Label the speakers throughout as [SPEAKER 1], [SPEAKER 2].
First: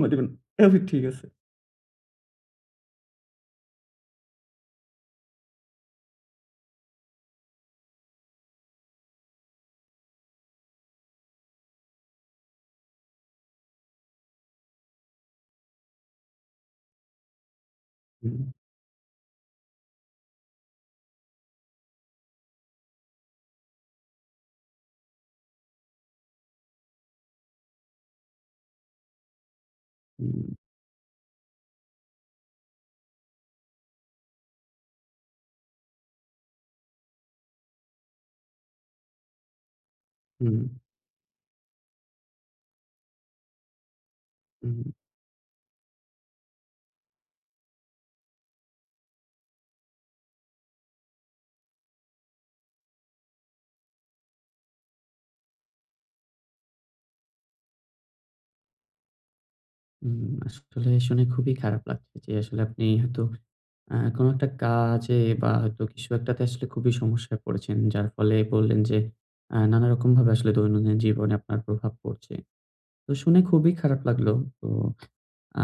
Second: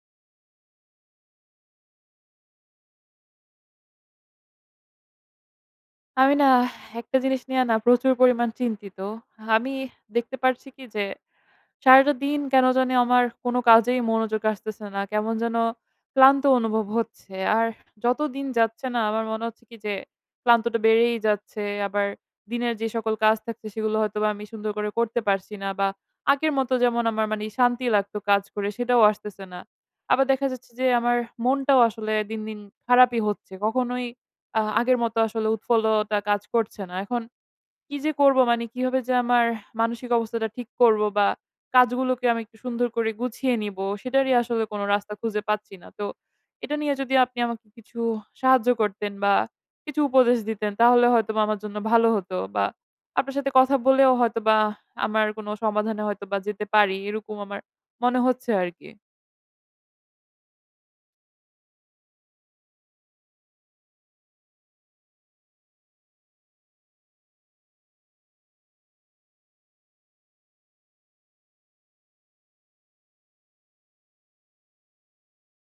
[SPEAKER 1] সময় দিবেন। এভাবে ঠিক আছে।
[SPEAKER 2] আমি না একটা জিনিস নিয়ে না প্রচুর পরিমাণ চিন্তিত। আমি দেখতে পারছি কি যে, সারাটা দিন কেন জানি আমার কোনো কাজেই মনোযোগ আসতেছে না। কেমন যেন ক্লান্ত অনুভব হচ্ছে। আর যত
[SPEAKER 1] হুম,
[SPEAKER 2] দিন যাচ্ছে না আমার মনে হচ্ছে কি যে ক্লান্তটা বেড়েই যাচ্ছে। আবার দিনের যে সকল কাজ থাকছে সেগুলো হয়তোবা আমি সুন্দর করে করতে পারছি না, বা আগের মতো যেমন আমার মানে শান্তি লাগতো কাজ করে সেটাও আসতেছে না। আবার দেখা
[SPEAKER 1] হুম,
[SPEAKER 2] যাচ্ছে যে আমার মনটাও আসলে দিন, দিন খারাপই হচ্ছে। কখনোই আগের মতো আসলে উৎফুল্লতা কাজ করছে না। এখন কি যে করব, মানে কিভাবে যে আমার মানসিক অবস্থাটা
[SPEAKER 1] হুম,
[SPEAKER 2] ঠিক করব বা কাজগুলোকে আমি একটু সুন্দর করে গুছিয়ে নিব, সেটারই আসলে
[SPEAKER 1] হুম,
[SPEAKER 2] কোনো রাস্তা খুঁজে পাচ্ছি না। তো এটা নিয়ে যদি আপনি আমাকে কিছু সাহায্য করতেন বা কিছু উপদেশ দিতেন তাহলে হয়তোবা আমার জন্য ভালো হতো, বা আপনার সাথে কথা বলেও হয়তোবা আমার কোনো সমাধানে হয়তোবা যেতে পারি এরকম আমার মনে হচ্ছে আরকি।
[SPEAKER 1] হুম। আসলে শুনে খুবই খারাপ লাগছে যে আসলে আপনি হয়তো কোনো একটা কাজে বা হয়তো কিছু একটাতে আসলে খুবই সমস্যায় পড়েছেন। যার ফলে বললেন যে নানারকমভাবে আসলে দৈনন্দিন জীবনে আপনার প্রভাব পড়ছে। তো শুনে খুবই খারাপ লাগলো। তো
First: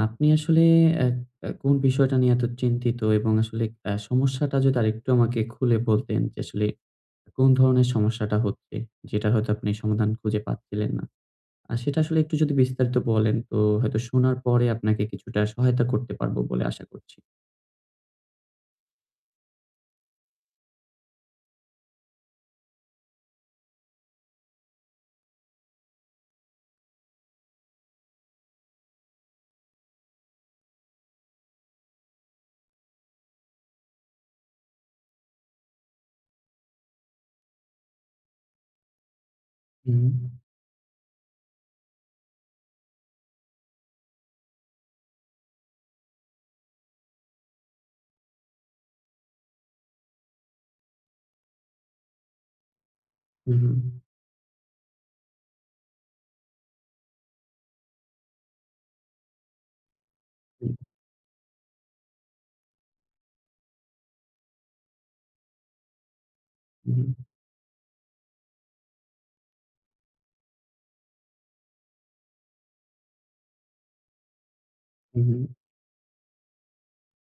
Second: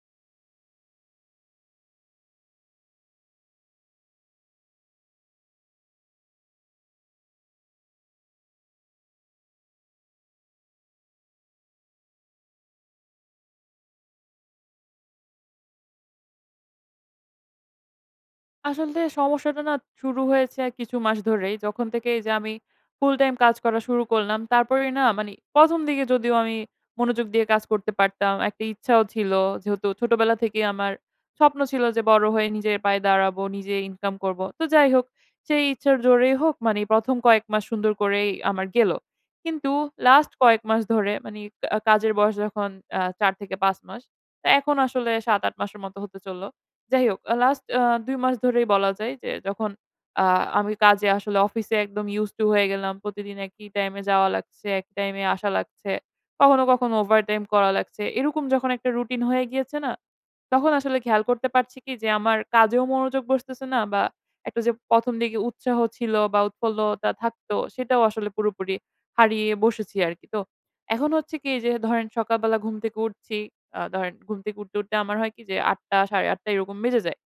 [SPEAKER 1] আপনি আসলে অ্যা অ্যা কোন বিষয়টা নিয়ে এত চিন্তিত এবং আসলে সমস্যাটা যদি আরেকটু আমাকে খুলে বলতেন যে আসলে কোন ধরনের সমস্যাটা হচ্ছে? যেটা হয়তো আপনি সমাধান খুঁজে পাচ্ছিলেন না? সেটা আসলে একটু যদি বিস্তারিত বলেন তো হয়তো শোনার পরে আপনাকে কিছুটা সহায়তা করতে পারবো বলে আশা করছি।
[SPEAKER 2] আসলে সমস্যাটা না শুরু হয়েছে আর কিছু মাস ধরেই। যখন থেকে এই যে আমি ফুল টাইম কাজ করা শুরু করলাম, তারপরেই না মানে ১ম দিকে যদিও আমি মনোযোগ দিয়ে কাজ করতে পারতাম। একটা ইচ্ছাও ছিল, যেহেতু ছোটবেলা থেকেই আমার স্বপ্ন ছিল যে বড় হয়ে নিজের পায়ে দাঁড়াবো, নিজে ইনকাম করব। তো যাই হোক, সেই ইচ্ছার জোরেই হোক মানে ১ম কয়েক মাস সুন্দর করেই আমার গেল। কিন্তু
[SPEAKER 1] হুম,
[SPEAKER 2] লাস্ট কয়েক মাস ধরে মানে কাজের বয়স যখন ৪ থেকে ৫ মাস। তো এখন আসলে ৭-৮ মাসের মতো হতে চলল। যাই হোক, লাস্ট ২ মাস ধরেই বলা যায় যে যখন আ আমি কাজে আসলে অফিসে একদম used to হয়ে গেলাম। প্রতিদিন
[SPEAKER 1] হুম,
[SPEAKER 2] একই
[SPEAKER 1] হুম,
[SPEAKER 2] টাইমে যাওয়া লাগছে, একই টাইমে আসা লাগছে। কখনো, কখনো ওভারটাইম করা লাগছে। এরকম যখন একটা রুটিন হয়ে গিয়েছে না, তখন আসলে খেয়াল করতে পারছি কি যে আমার কাজেও মনোযোগ বসতেছে না, বা একটা যে ১ম দিকে উৎসাহ ছিল বা
[SPEAKER 1] হুম,
[SPEAKER 2] উৎফুল্লতা থাকতো সেটাও আসলে পুরোপুরি হারিয়ে বসেছি আরকি। তো এখন হচ্ছে কি, যে ধরেন সকালবেলা ঘুম থেকে উঠছি, ধরেন ঘুম থেকে উঠতে, উঠতে আমার হয়
[SPEAKER 1] হুম,
[SPEAKER 2] কি যে ৮ঃ০০ ৮ঃ৩০ এরকম বেজে যায়।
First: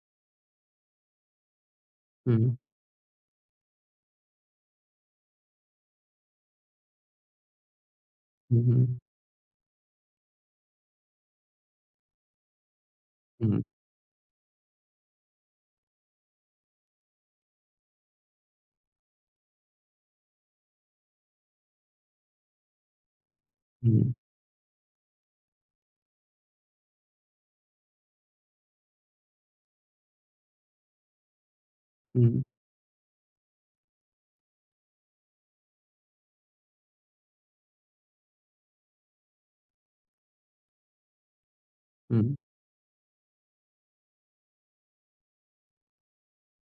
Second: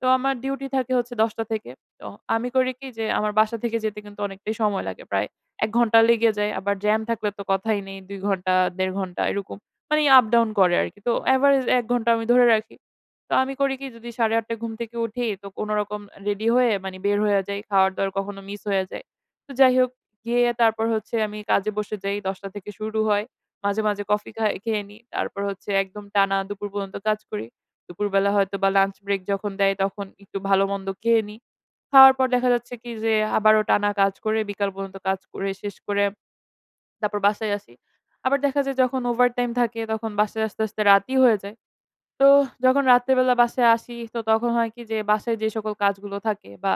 [SPEAKER 2] তো আমার ডিউটি থাকে হচ্ছে ১০ঃ০০ থেকে। তো
[SPEAKER 1] হুম,
[SPEAKER 2] আমি করি কি যে আমার বাসা থেকে যেতে কিন্তু অনেকটাই সময় লাগে। প্রায় ১ ঘন্টা লেগে যায়। আবার জ্যাম থাকলে তো কথাই নেই। ২ ঘন্টা
[SPEAKER 1] হুম, হুম,
[SPEAKER 2] ১.৫ ঘন্টা এরকম। মানে আপ ডাউন করে আরকি। তো এভারেজ ১ ঘন্টা আমি ধরে রাখি। তো
[SPEAKER 1] হুম,
[SPEAKER 2] আমি
[SPEAKER 1] হুম,
[SPEAKER 2] করি কি, যদি ৮ঃ৩০ ঘুম থেকে উঠি তো কোনরকম রেডি হয়ে মানে বের হয়ে যাই। খাওয়ার-দাওয়ার কখনো মিস হয়ে যায়। তো যাই হোক, গিয়ে তারপর হচ্ছে আমি কাজে বসে যাই। ১০ঃ০০ থেকে শুরু হয়। মাঝে, মাঝে
[SPEAKER 1] হুম,
[SPEAKER 2] কফি খাই খেয়ে নিই। তারপর হচ্ছে একদম টানা দুপুর পর্যন্ত কাজ করি। দুপুরবেলা হয়তোবা লাঞ্চ ব্রেক যখন দেয় তখন একটু ভালোমন্দ খেয়ে নিই। খাওয়ার পর
[SPEAKER 1] হুম,
[SPEAKER 2] দেখা যাচ্ছে কি, যে আবারও টানা কাজ করে বিকাল পর্যন্ত কাজ করে শেষ করে তারপর বাসায় আসি। আবার দেখা যায় যখন ওভারটাইম থাকে তখন বাসায় আসতে, আসতে রাতই হয়ে যায়।
[SPEAKER 1] হুম,
[SPEAKER 2] তো যখন রাত্রেবেলা বাসায় আসি তো তখন হয় কি, যে বাসায় যে সকল কাজগুলো থাকে বা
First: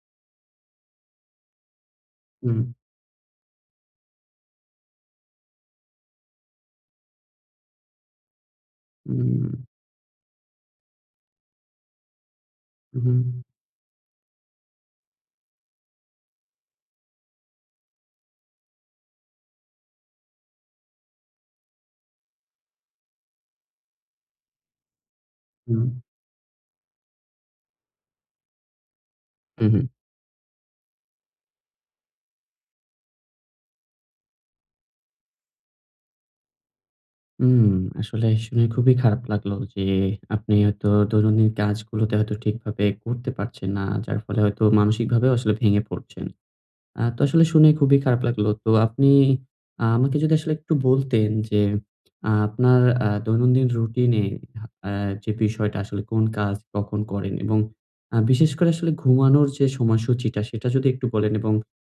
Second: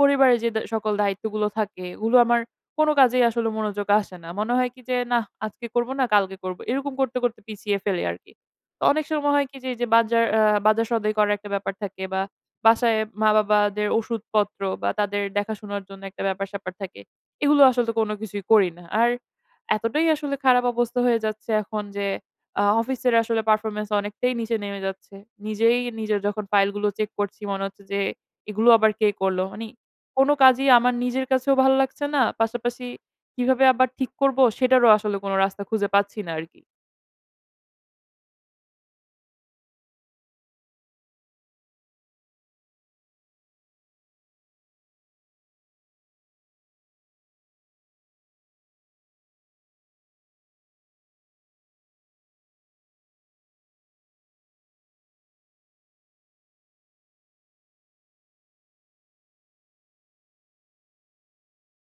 [SPEAKER 2] পরিবারের যে সকল দায়িত্বগুলো থাকে, এগুলো আমার কোনো কাজেই আসলে মনোযোগ আসে না। মনে হয় কি যে না আজকে করব, না কালকে করব, এরকম করতে করতে পিছিয়ে ফেলে আর কি। তো অনেক সময় হয় কি যে এই যে বাজার সদাই করার একটা ব্যাপার থাকে, বা বাসায়
[SPEAKER 1] হুম,
[SPEAKER 2] মা বাবাদের ওষুধপত্র বা তাদের দেখাশোনার জন্য একটা ব্যাপার স্যাপার থাকে, এগুলো আসলে তো কোনো কিছুই করি না। আর এতটাই আসলে খারাপ অবস্থা হয়ে যাচ্ছে এখন যে অফিসের আসলে পারফরম্যান্স অনেকটাই নিচে নেমে যাচ্ছে। নিজেই
[SPEAKER 1] হুম,
[SPEAKER 2] নিজের যখন ফাইলগুলো চেক করছি মনে হচ্ছে যে, এগুলো আবার কে করলো? মানে
[SPEAKER 1] হুম,
[SPEAKER 2] কোনো কাজই আমার নিজের কাছেও ভালো লাগছে না। পাশাপাশি কিভাবে আবার ঠিক করব সেটারও আসলে কোনো রাস্তা খুঁজে পাচ্ছি না আরকি।
[SPEAKER 1] হুম। আসলে শুনে খুবই খারাপ লাগলো যে আপনি হয়তো দৈনন্দিন কাজগুলোতে হয়তো ঠিকভাবে করতে পারছেন না। যার ফলে হয়তো মানসিকভাবেও আসলে ভেঙে পড়ছেন। তো আসলে শুনে খুবই খারাপ লাগলো। তো আপনি আমাকে যদি আসলে একটু বলতেন যে, আপনার দৈনন্দিন রুটিনে আ যে বিষয়টা আসলে কোন কাজ কখন করেন? এবং বিশেষ করে আসলে ঘুমানোর যে সময়সূচিটা সেটা যদি একটু বলেন এবং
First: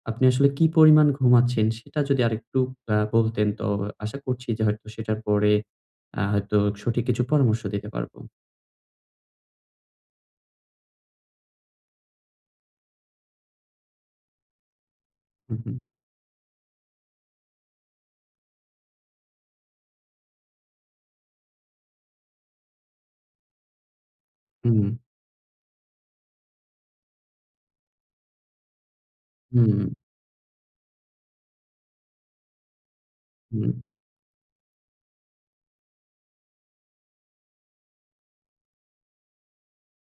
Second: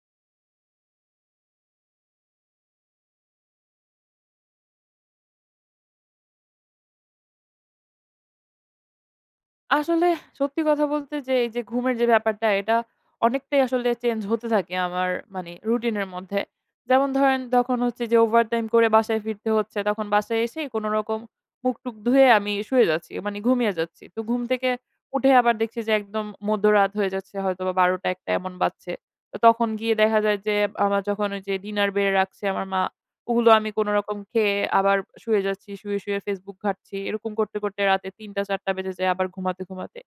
[SPEAKER 1] আপনি আসলে কি পরিমাণ ঘুমাচ্ছেন সেটা যদি আরেকটু বলতেন তো আশা করছি যে হয়তো সেটার পরে হয়তো সঠিক কিছু পরামর্শ দিতে পারবো।
[SPEAKER 2] আসলে সত্যি কথা বলতে যে, এই যে ঘুমের যে ব্যাপারটা, এটা অনেকটাই আসলে চেঞ্জ হতে থাকে আমার মানে
[SPEAKER 1] হুম,
[SPEAKER 2] রুটিনের মধ্যে। যেমন ধরেন তখন হচ্ছে যে ওভারটাইম করে বাসায় ফিরতে হচ্ছে। তখন বাসায় এসেই কোনো রকম মুখ-টুক ধুয়ে আমি শুয়ে যাচ্ছি। মানে ঘুমিয়ে যাচ্ছি। তো ঘুম থেকে
[SPEAKER 1] হুম,
[SPEAKER 2] উঠে আবার দেখছি যে একদম মধ্যরাত হয়ে যাচ্ছে, হয়তোবা ১২টা ১টা এমন বাজছে। তো তখন
[SPEAKER 1] হুম,
[SPEAKER 2] গিয়ে দেখা যায় যে আমার যখন ওই যে ডিনার বেড়ে রাখছে আমার মা, ওগুলো আমি
[SPEAKER 1] হুম,
[SPEAKER 2] কোনরকম খেয়ে আবার শুয়ে যাচ্ছি। শুয়ে, শুয়ে Facebook ঘাঁটছি। এরকম করতে, করতে রাতে ৩ঃ০০-৪ঃ০০ বেজে যায় আবার ঘুমাতে, ঘুমাতে।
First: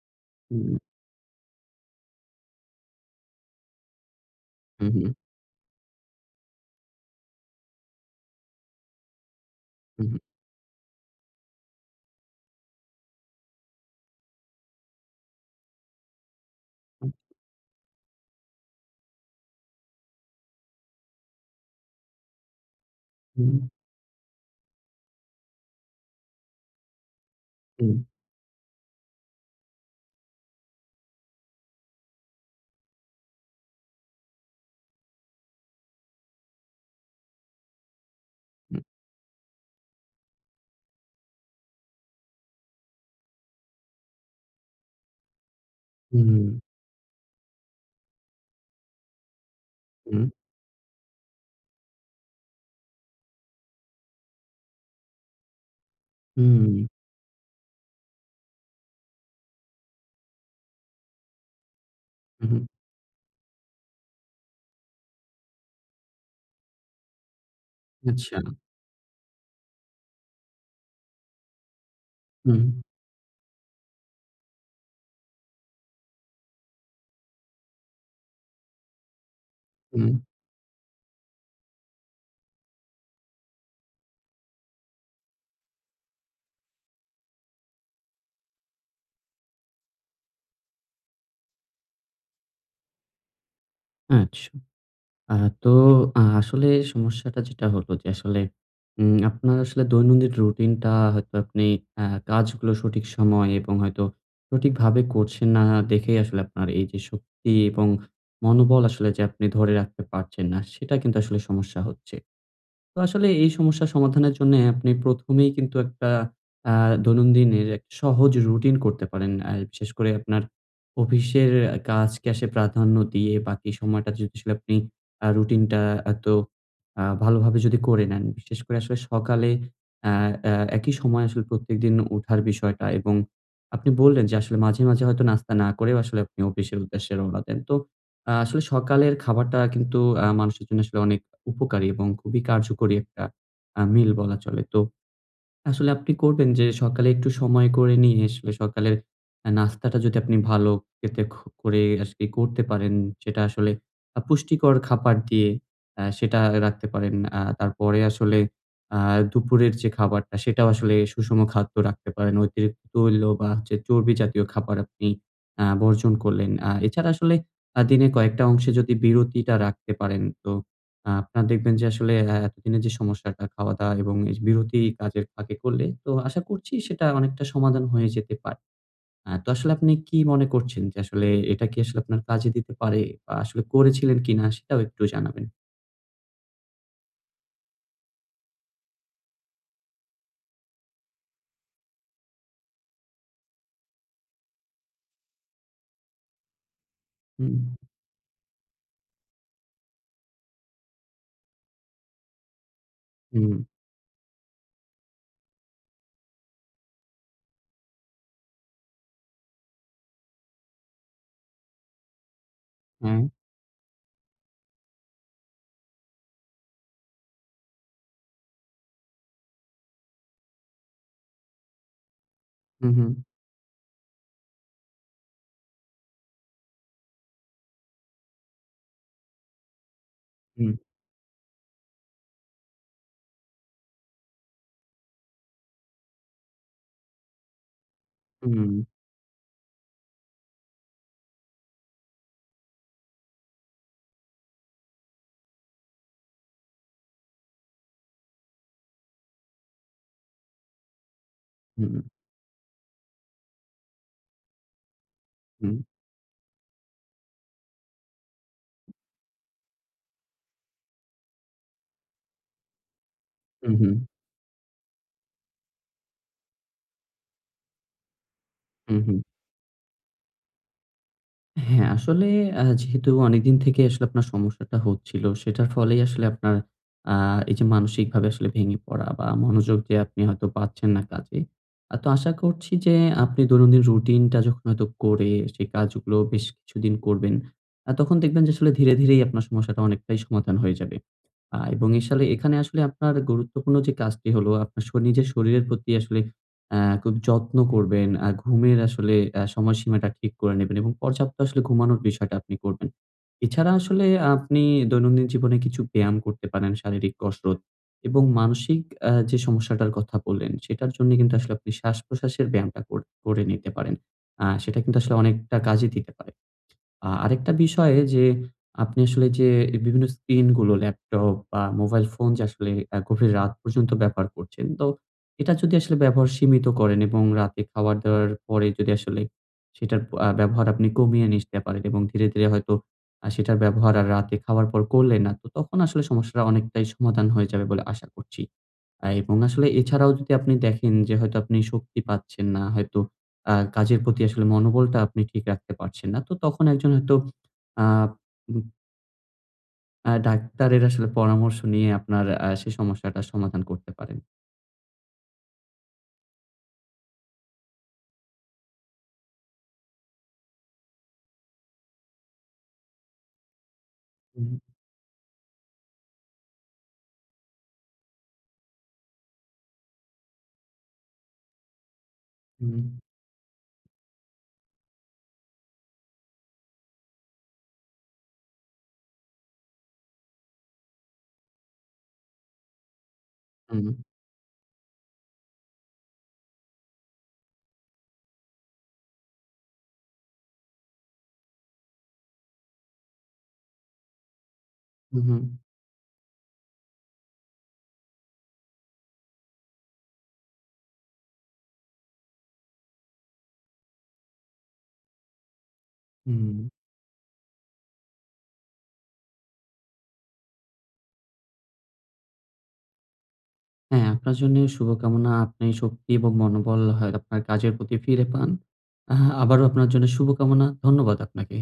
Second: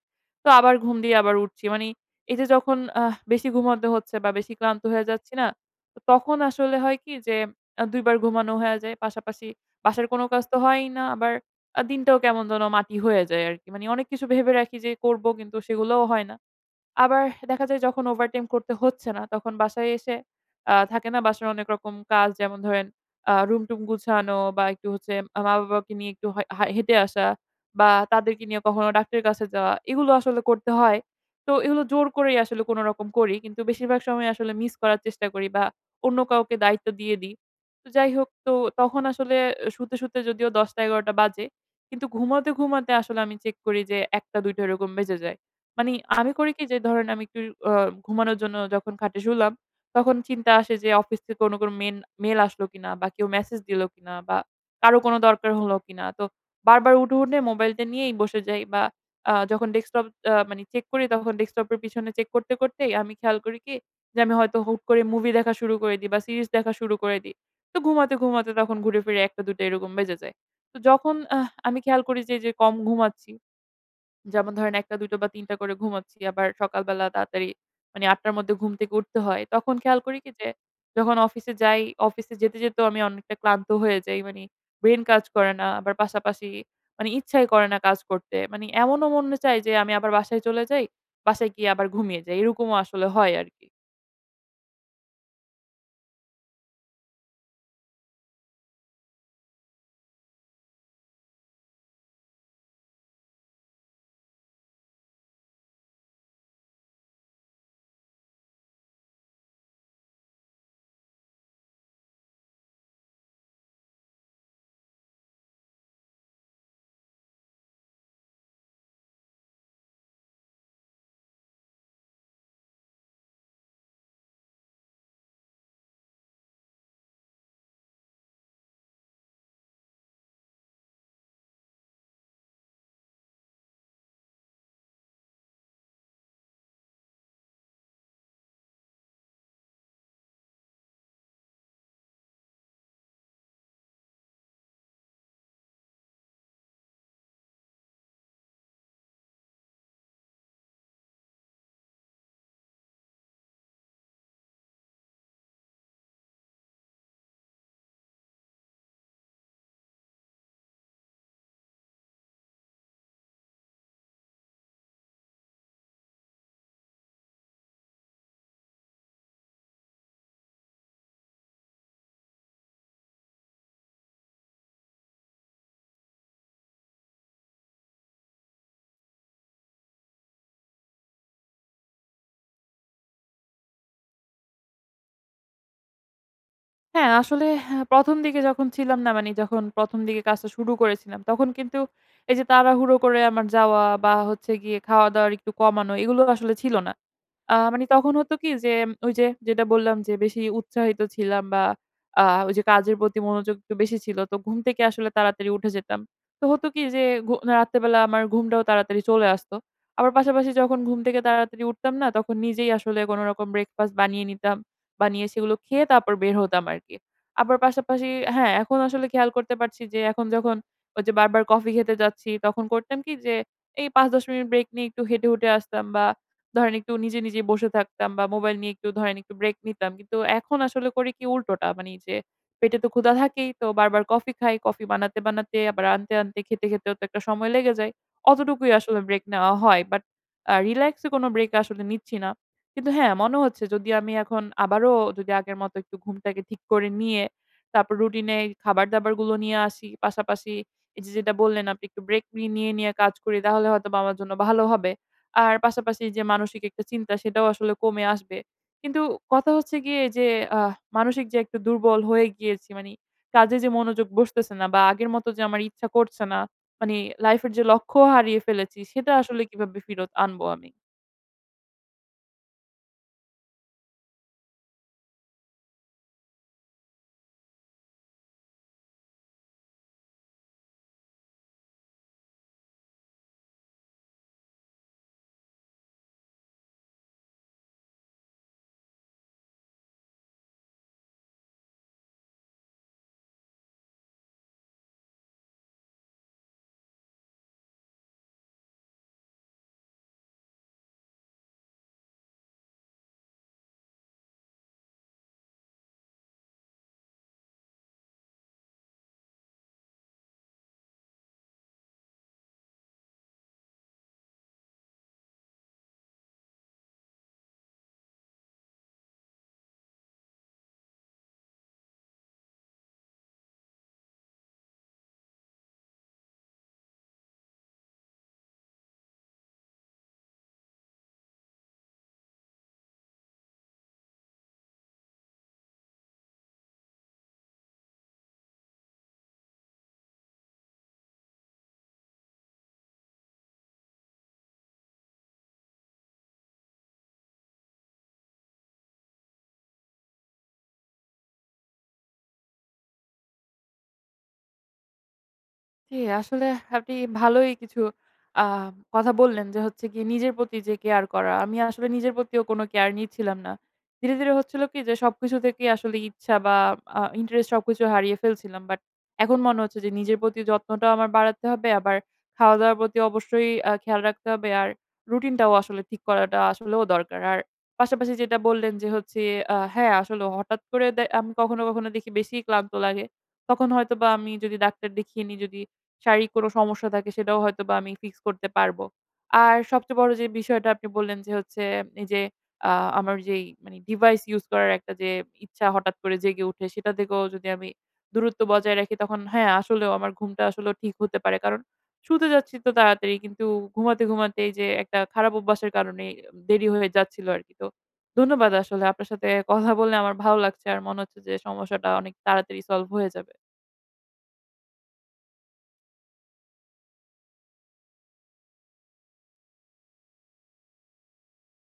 [SPEAKER 2] তো
[SPEAKER 1] হুম,
[SPEAKER 2] আবার ঘুম দিয়ে আবার উঠছি। মানে এই যে যখন বেশি ঘুমাতে হচ্ছে বা বেশি ক্লান্ত
[SPEAKER 1] হুম, হুম,
[SPEAKER 2] হয়ে
[SPEAKER 1] হুম,
[SPEAKER 2] যাচ্ছি না, তো তখন আসলে হয় কি যে ২ বার ঘুমানো হয়ে যায়। পাশাপাশি বাসার
[SPEAKER 1] হুম,
[SPEAKER 2] কোনো কাজ তো হয়ই না। আবার দিনটাও কেমন যেন মাটি হয়ে যায় আরকি। মানে অনেক কিছু ভেবে রাখি যে করব, কিন্তু সেগুলোও হয় না।
[SPEAKER 1] হুম,
[SPEAKER 2] আবার দেখা যায় যখন ওভারটাইম করতে হচ্ছে না, তখন বাসায় এসে থাকে না বাসার অনেক রকম কাজ, যেমন ধরেন
[SPEAKER 1] হুম,
[SPEAKER 2] রুম-টুম গুছানো, বা একটু হচ্ছে মা-বাবাকে নিয়ে একটু হয় হা হেঁটে আসা, বা
[SPEAKER 1] হুম।
[SPEAKER 2] তাদেরকে নিয়ে কখনো ডাক্তারের কাছে যাওয়া, এগুলো আসলে করতে হয়। তো এগুলো জোর করেই আসলে কোন রকম করি। কিন্তু বেশিরভাগ সময় আসলে মিস করার চেষ্টা করি, বা অন্য কাউকে দায়িত্ব দিয়ে দিই। তো যাই হোক, তো তখন আসলে শুতে, শুতে যদিও ১০টা ১১টা বাজে। কিন্তু ঘুমাতে, ঘুমাতে আসলে আমি চেক করি যে ১টা ২টা এরকম বেজে যায়। মানি আমি
[SPEAKER 1] হুম,
[SPEAKER 2] করি কি যে ধরেন আমি একটু আ ঘুমানোর জন্য যখন খাটে শুলাম, তখন
[SPEAKER 1] হুম,
[SPEAKER 2] চিন্তা আসে যে অফিস থেকে কোনো, কোনো মেইল আসলো কিনা, বা কেউ মেসেজ দিলো কিনা, বা কারো কোনো দরকার হলো কিনা। তো
[SPEAKER 1] হুম,
[SPEAKER 2] বারবার উঠে, উঠে মোবাইলটা নিয়েই বসে যাই, বা যখন ডেস্কটপ মানি চেক করি তখন ডেস্কটপের পিছনে চেক করতে,
[SPEAKER 1] হুম,
[SPEAKER 2] করতেই আমি খেয়াল করি কি যে আমি হয়তো হুট করে মুভি দেখা শুরু করে দিই, বা সিরিজ দেখা শুরু করে দিই। তো ঘুমাতে,
[SPEAKER 1] আচ্ছা।
[SPEAKER 2] ঘুমাতে তখন ঘুরে ফিরে ১ঃ০০-২ঃ০০ এরকম বেজে যায়। তো যখন আমি খেয়াল করি যে,
[SPEAKER 1] হুম,
[SPEAKER 2] কম ঘুমাচ্ছি, যেমন ধরেন ১টা ২টো বা ৩টা করে ঘুমাচ্ছি। আবার সকালবেলা তাড়াতাড়ি মানে ৮টার মধ্যে ঘুম থেকে উঠতে হয়। তখন খেয়াল
[SPEAKER 1] হুম,
[SPEAKER 2] করি কি যে যখন অফিসে যাই, অফিসে যেতে, যেতেও আমি অনেকটা ক্লান্ত হয়ে যাই। মানে ব্রেইন কাজ করে না। আবার পাশাপাশি মানে ইচ্ছাই করে না কাজ করতে। মানে এমনও মনে চায় যে আমি আবার বাসায় চলে যাই। বাসায় গিয়ে আবার ঘুমিয়ে যাই। এরকমও আসলে হয় আরকি।
[SPEAKER 1] আচ্ছা। আ তো আসলে সমস্যাটা যেটা হলো যে আসলে আপনার আসলে দৈনন্দিন রুটিনটা হয়তো আপনি আ কাজগুলো সঠিক সময় এবং হয়তো সঠিকভাবে করছেন না দেখেই আসলে আপনার এই যে শক্তি এবং মনোবল আসলে যে আপনি ধরে রাখতে পারছেন না, সেটা কিন্তু আসলে সমস্যা হচ্ছে। তো আসলে এই সমস্যা সমাধানের জন্যে আপনি ১ম এই কিন্তু একটা আ দৈনন্দিনের একটা সহজ রুটিন করতে পারেন। বিশেষ করে আপনার অফিসের কাজকে আসে প্রাধান্য দিয়ে বাকি সময়টা যদি আসলে আপনি রুটিনটা এত ভালোভাবে যদি করে নেন, বিশেষ করে আসলে সকালে আ আ একই সময় আসলে প্রত্যেকদিন উঠার বিষয়টা এবং আপনি বললেন যে আসলে মাঝে, মাঝে হয়তো নাস্তা না করেও আসলে আপনি অফিসের উদ্দেশ্যে রওনা দেন। তো আসলে সকালের খাবারটা কিন্তু মানুষের জন্য আসলে অনেক উপকারী এবং খুবই কার্যকরী একটা মিল বলা চলে। তো আসলে আপনি করবেন যে সকালে একটু সময় করে নিয়ে আসলে সকালের নাস্তাটা যদি আপনি ভালো খেতে করে আজকে করতে পারেন, সেটা আসলে পুষ্টিকর খাবার দিয়ে সেটা রাখতে পারেন। তারপরে আসলে আ দুপুরের যে খাবারটা সেটাও আসলে সুষম খাদ্য রাখতে পারেন। অতিরিক্ত তৈল বা হচ্ছে চর্বি জাতীয় খাবার আপনি বর্জন করলেন। এছাড়া আসলে দিনে কয়েকটা অংশে যদি বিরতিটা রাখতে পারেন তো আপনার দেখবেন যে আসলে এতদিনের যে সমস্যাটা খাওয়া-দাওয়া এবং এই যে বিরতি কাজের ফাঁকে করলে তো আশা করছি সেটা অনেকটা সমাধান হয়ে যেতে পারে। তো আসলে আপনি কি মনে করছেন যে আসলে এটা কি আসলে আপনার কাজে দিতে পারে বা আসলে করেছিলেন কিনা সেটাও একটু জানাবেন?
[SPEAKER 2] হ্যাঁ, আসলে হ্যাঁ, ১ম দিকে যখন ছিলাম, না মানে যখন ১ম দিকে কাজটা শুরু করেছিলাম, তখন কিন্তু এই যে তাড়াহুড়ো করে আমার যাওয়া বা হচ্ছে গিয়ে খাওয়া-দাওয়ার একটু কমানো, এগুলো আসলে ছিল না।
[SPEAKER 1] হুম,
[SPEAKER 2] মানে তখন হতো কি যে, ওই যে যেটা বললাম যে বেশি উৎসাহিত ছিলাম, বা ওই যে কাজের প্রতি
[SPEAKER 1] হুম,
[SPEAKER 2] মনোযোগ একটু বেশি ছিল। তো ঘুম থেকে আসলে তাড়াতাড়ি উঠে যেতাম। তো হতো কি যে ঘু রাত্রেবেলা আমার ঘুমটাও তাড়াতাড়ি চলে আসতো। আবার পাশাপাশি যখন ঘুম থেকে তাড়াতাড়ি উঠতাম, না তখন নিজেই আসলে
[SPEAKER 1] হ্যাঁ,
[SPEAKER 2] কোনরকম ব্রেকফাস্ট বানিয়ে নিতাম। বানিয়ে সেগুলো খেয়ে তারপর বের হতাম আরকি। আবার পাশাপাশি হ্যাঁ, এখন আসলে খেয়াল করতে পারছি যে এখন যখন ওই যে বারবার কফি খেতে যাচ্ছি, তখন
[SPEAKER 1] হুম,
[SPEAKER 2] করতাম
[SPEAKER 1] হুম,
[SPEAKER 2] কি যে এই ৫-১০ মিনিট ব্রেক নিয়ে একটু হেঁটে, হুটে আসতাম, বা ধরেন একটু নিজে, নিজেই বসে থাকতাম, বা মোবাইল নিয়ে একটু ধরেন একটু ব্রেক নিতাম। কিন্তু এখন
[SPEAKER 1] হুম,
[SPEAKER 2] আসলে করি কি উল্টোটা। মানে যে পেটে তো ক্ষুধা থাকেই, তো বারবার কফি খাই। কফি বানাতে, বানাতে আবার আনতে, আনতে খেতে, খেতেও তো একটা সময় লেগে যায়। অতটুকুই
[SPEAKER 1] হুম,
[SPEAKER 2] আসলে ব্রেক নেওয়া হয়। বাট রিল্যাক্স এ কোনো ব্রেক আসলে নিচ্ছি না। কিন্তু হ্যাঁ, মনে হচ্ছে যদি আমি এখন আবারও যদি আগের মতো একটু ঘুমটাকে ঠিক করে নিয়ে তারপর রুটিনে খাবার-দাবারগুলো নিয়ে আসি। পাশাপাশি এই যে যেটা বললেন, আপনি
[SPEAKER 1] হুম,
[SPEAKER 2] একটু ব্রেক নিয়ে, নিয়ে কাজ করি, তাহলে হয়তোবা আমার জন্য ভালো হবে। আর
[SPEAKER 1] হুম,
[SPEAKER 2] পাশাপাশি যে মানসিক একটা চিন্তা, সেটাও আসলে কমে আসবে। কিন্তু কথা হচ্ছে গিয়ে যে, আহ মানসিক যে একটু দুর্বল হয়ে গিয়েছি, মানে কাজে যে
[SPEAKER 1] হুম,
[SPEAKER 2] মনোযোগ বসতেছে না বা আগের মতো যে আমার ইচ্ছা করছে না, মানে লাইফের যে লক্ষ্য হারিয়ে ফেলেছি,
[SPEAKER 1] হুম,
[SPEAKER 2] সেটা
[SPEAKER 1] হুম।
[SPEAKER 2] আসলে কিভাবে ফেরত আনবো আমি?
[SPEAKER 1] হ্যাঁ, আসলে যেহেতু অনেকদিন থেকে আসলে আপনার সমস্যাটা হচ্ছিল, সেটার ফলেই আসলে আপনার আ এই যে মানসিকভাবে আসলে ভেঙে পড়া বা মনোযোগ যে আপনি হয়তো পাচ্ছেন না কাজে। তো আশা করছি যে আপনি দৈনন্দিন রুটিনটা যখন হয়তো করে সেই কাজগুলো বেশ কিছুদিন করবেন, তখন দেখবেন যে আসলে ধীরে, ধীরেই আপনার সমস্যাটা অনেকটাই সমাধান হয়ে যাবে। এবং এসালে এখানে আসলে আপনার গুরুত্বপূর্ণ যে কাজটি হলো আপনার নিজের শরীরের প্রতি আসলে খুব যত্ন করবেন। ঘুমের আসলে সময়সীমাটা ঠিক করে নেবেন এবং পর্যাপ্ত আসলে ঘুমানোর বিষয়টা আপনি করবেন। এছাড়া আসলে আপনি দৈনন্দিন জীবনে কিছু ব্যায়াম করতে পারেন, শারীরিক কসরত এবং মানসিক যে সমস্যাটার কথা বললেন, সেটার জন্য কিন্তু আসলে আপনি শ্বাস-প্রশ্বাসের ব্যায়ামটা করে নিতে পারেন। সেটা কিন্তু আসলে অনেকটা কাজে দিতে পারে। আরেকটা বিষয় যে আপনি আসলে যে বিভিন্ন স্ক্রিনগুলো ল্যাপটপ বা মোবাইল ফোন যে আসলে গভীর রাত পর্যন্ত ব্যবহার করছেন। তো এটা যদি আসলে ব্যবহার সীমিত করেন এবং রাতে খাওয়া-দাওয়ার পরে যদি আসলে সেটার প আ ব্যবহার আপনি কমিয়ে নিতে পারেন এবং ধীরে, ধীরে হয়তো সেটার ব্যবহার আর রাতে খাওয়ার পর করলেন না। তো তখন আসলে সমস্যার অনেকটাই সমাধান হয়ে যাবে বলে আশা করছি। এবং আসলে এছাড়াও যদি আপনি দেখেন যে হয়তো আপনি শক্তি পাচ্ছেন না, হয়তো কাজের প্রতি আসলে মনোবলটা আপনি ঠিক রাখতে পারছেন না। তো তখন একজন হয়তো আ উম আ ডাক্তারের আসলে পরামর্শ নিয়ে আপনার সেই সমস্যাটার সমাধান করতে পারেন।
[SPEAKER 2] জি, আসলে আপনি ভালোই কিছু আ কথা বললেন যে হচ্ছে গিয়ে নিজের প্রতি যে কেয়ার করা। আমি আসলে নিজের প্রতিও কোনো কেয়ার নিচ্ছিলাম না। ধীরে, ধীরে
[SPEAKER 1] হুম,
[SPEAKER 2] হচ্ছিল কি যে সবকিছু থেকেই আসলে ইচ্ছা বা ইন্টারেস্ট সবকিছু হারিয়ে ফেলছিলাম। বাট এখন মনে হচ্ছে যে নিজের প্রতি যত্নটাও আমার বাড়াতে হবে। আবার
[SPEAKER 1] হুম,
[SPEAKER 2] খাওয়া-দাওয়ার প্রতি অবশ্যই খেয়াল রাখতে হবে। আর রুটিনটাও আসলে ঠিক করাটা আসলেও দরকার। আর পাশাপাশি যেটা বললেন যে হচ্ছে, হ্যাঁ, আসলে হঠাৎ করে আমি কখনো, কখনো দেখি বেশি ক্লান্ত লাগে। তখন
[SPEAKER 1] হুম,
[SPEAKER 2] হয়তোবা আমি যদি ডাক্তার দেখিয়ে নিই, যদি শারীরিক কোনো সমস্যা থাকে সেটাও হয়তোবা আমি ফিক্স করতে পারবো। আর সবচেয়ে বড় যে বিষয়টা আপনি বললেন যে হচ্ছে এই যে, আ আমার যেই মানে ডিভাইস ইউস করার একটা যে
[SPEAKER 1] হুম, হুম,
[SPEAKER 2] ইচ্ছা হঠাৎ করে জেগে উঠে, সেটা থেকেও যদি আমি দূরত্ব বজায় রাখি, তখন হ্যাঁ, আসলেও আমার ঘুমটা আসলেও ঠিক হতে পারে। কারণ শুতে যাচ্ছি তো তাড়াতাড়ি, কিন্তু ঘুমাতে, ঘুমাতে এই যে একটা খারাপ অভ্যাসের কারণে
[SPEAKER 1] হুম।
[SPEAKER 2] দেরি হয়ে যাচ্ছিল আরকি। তো ধন্যবাদ, আসলে আপনার সাথে কথা বলে আমার ভালো লাগছে। আর মনে হচ্ছে যে সমস্যাটা অনেক তাড়াতাড়ি সলভ হয়ে যাবে।
[SPEAKER 1] হ্যাঁ, আপনার জন্যেও শুভকামনা। আপনি শক্তি এবং মনোবল হয় আপনার কাজের প্রতি ফিরে পান। আ আবারও আপনার জন্য শুভকামনা। ধন্যবাদ আপনাকে।